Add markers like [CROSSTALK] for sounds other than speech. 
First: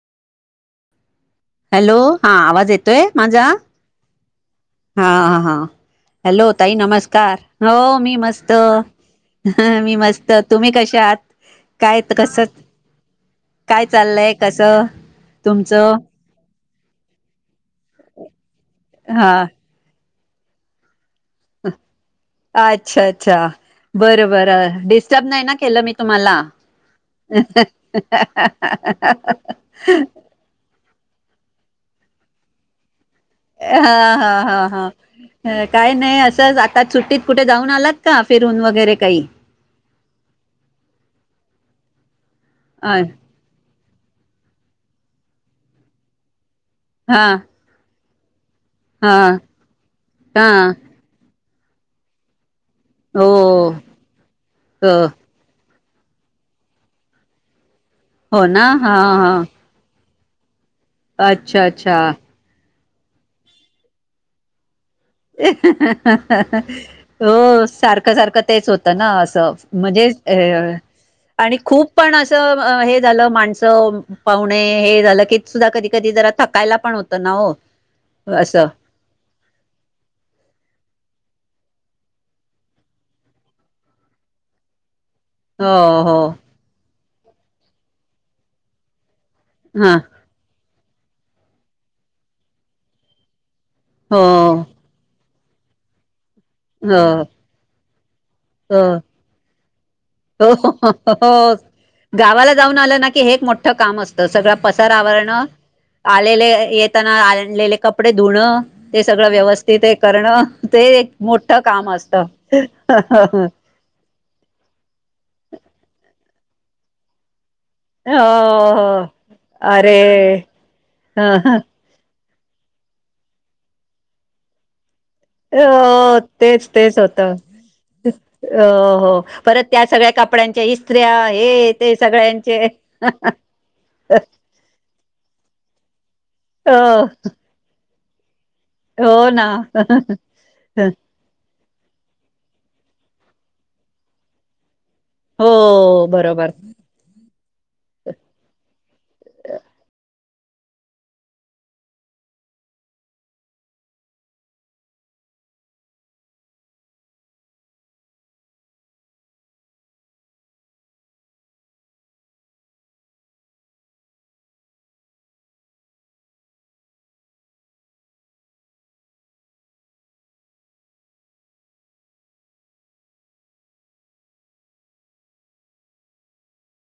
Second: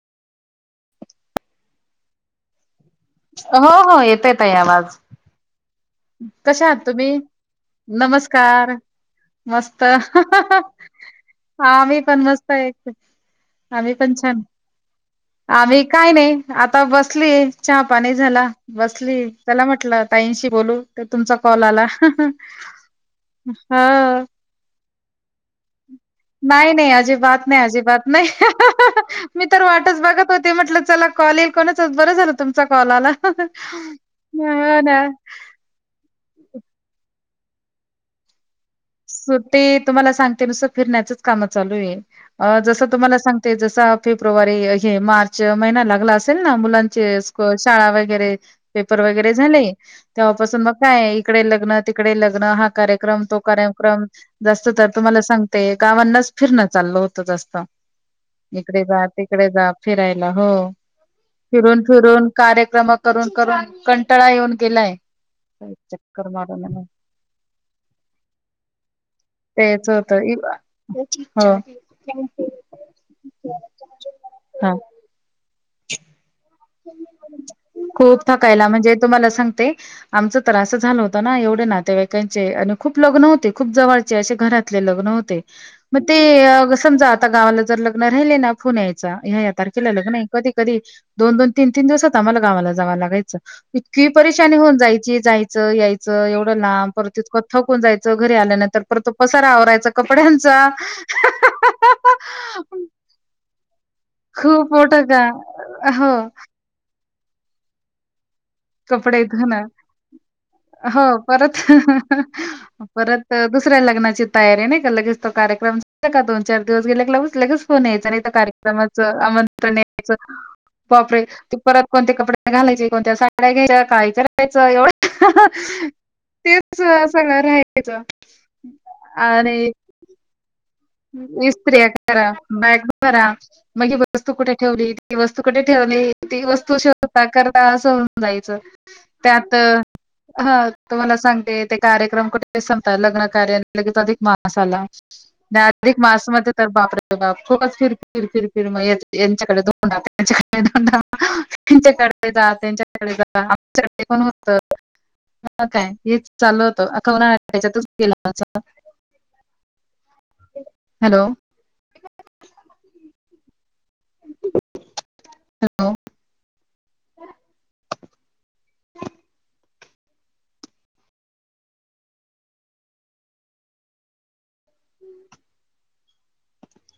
Hello हा आवाज येतोय माझा? हो हो येत येत आवाज. हा हा हा हॅलो कशा ताई आहात तुम्ही? नमस्कार हो मी मस्त नमस्कार हा मस्त मी मस्त तुम्ही कशी आहात आम्ही काय पण कसं, मस्त आहे काय आम्ही पण चालय छान कसं आम्ही तुमचं काय नाही आता बसली चहापाणी झाला बसली हा त्याला म्हट तांईशी बोलू. तर तुमचा कॉल आला अच्छा अच्छा हा बरं बरं डिस्टर्ब नाही ना केलं मी तुम्हाला नाही नाही अजिबात नाही अजिबात नाही मी तर. कॉल येईल कोच बरं झालं तुमचा कॉल आला हा हा हा हो ना हा, काय नाही असं आता सुट्टीत कुठे जाऊन आलात का फिरून वगैरे, काही सुट्टी तुम्हाला सांगते नुस फिरण्याचच काम चालू आहे जस अ तुम्हाला सांग. ते जसा फेब्रुवारी हे मार्च महिना लागला असेल. हा शाळा वगैरे पेपर हा वगैरे झाले हा तेव्हापासून मग काय तिकडे लग्न तिकडे लग्न हा कार्यक्रम हो तो कार्यक्रम जास्त तर हो तुम्हाला सांग. ते गावांनाच फिरणं चालल होत जास्त हो ना इकडे हा जा हा तिकडे जा. फिरायला हो अच्छा फिरून अच्छा फिरून. कार्यक्रम करून करून कंटळा येऊन गेलाय, चक्कर मारून आलो. हो सारखं सारखं तेच होतं ना असं, तेच म्हणजे. होत हो. आणि खूप पण असं हे झालं माणसं पाहुणे हा हे झालं की. [INAUDIBLE] होतं ना हो खूप असं थकायला म्हणजे तुम्हाला सांगते आमचं तर असं झालं होतं ना एवढे ना तेवाईकांचे आणि खूप लग्न होते खूप जवळचे असे घरातले लग्न होते. हो मग हो ते समजा आता गावाला जर लग्न राहिले ना फुन यायच ह्या या तारखेला हां लग्न आहे. कधी कधी दोन दोन तीन तीन दिवसात आम्हाला गावाला जावं लागयचं. कि हो परशानी होऊन जायची जायचं यायचं. एवढं ना हो परत ततकं थकून जायचं घरी हो आल्यानंतर परत पसारा आवरायचा. हो कपड्यांचा हो गावाला जाऊन आलं ना की हे एक मोठं काम असत. तर सगळ खूप मोठं का पसारावरणं हो आलेले येताना आलेले कपडे धुणं ते कपडे सगळं धुणं व्यवस्थित हे करणं ते हो एक परत मोठं काम असत. ुऱ्या लग्नाची तयारी नाही का लगे तो कार्यक्रम झा का दोन चार दिवस गेले लगच लगे फोन यायच हो नाही तर हो कार्यक्रमाच आमंत्रण अरे यायचं वापरे ते ह परत कोणते्या कपड्या घालायचे कोणत्या साड्या घ्यायच्या काही करायचं एवढं. ह. अ तेच तेच अ, होत सगळं राहायचं अ हो परत त्या सगळ्या काप कपड्यांचे इस्त्रिया करा बॅग भरा मग वस्तू कुठे ठेवली. ती वस्तूकडे ठेवली ती हो वस्तू शेवता करता असं होन जायचं. हो ना त्यात हा तुम्हाला सांगते. कार्यक्रम कुठे संपता लग्न कार्याने लगेत अधिक मास आला. आणि अधिक हो बरोबर मासमध्ये तर बापर बा खूपच फिर फिर फिर फिर मग यांच्याकडे दोंडा त्यांच्याकडे दोंडा त्यांच्याकडे जा त्यांच्याकडे जा आमच्याकडे कोण होत. ह काय हेच चाल होतं अवच्यात ग. हॅलो. [INAUDIBLE]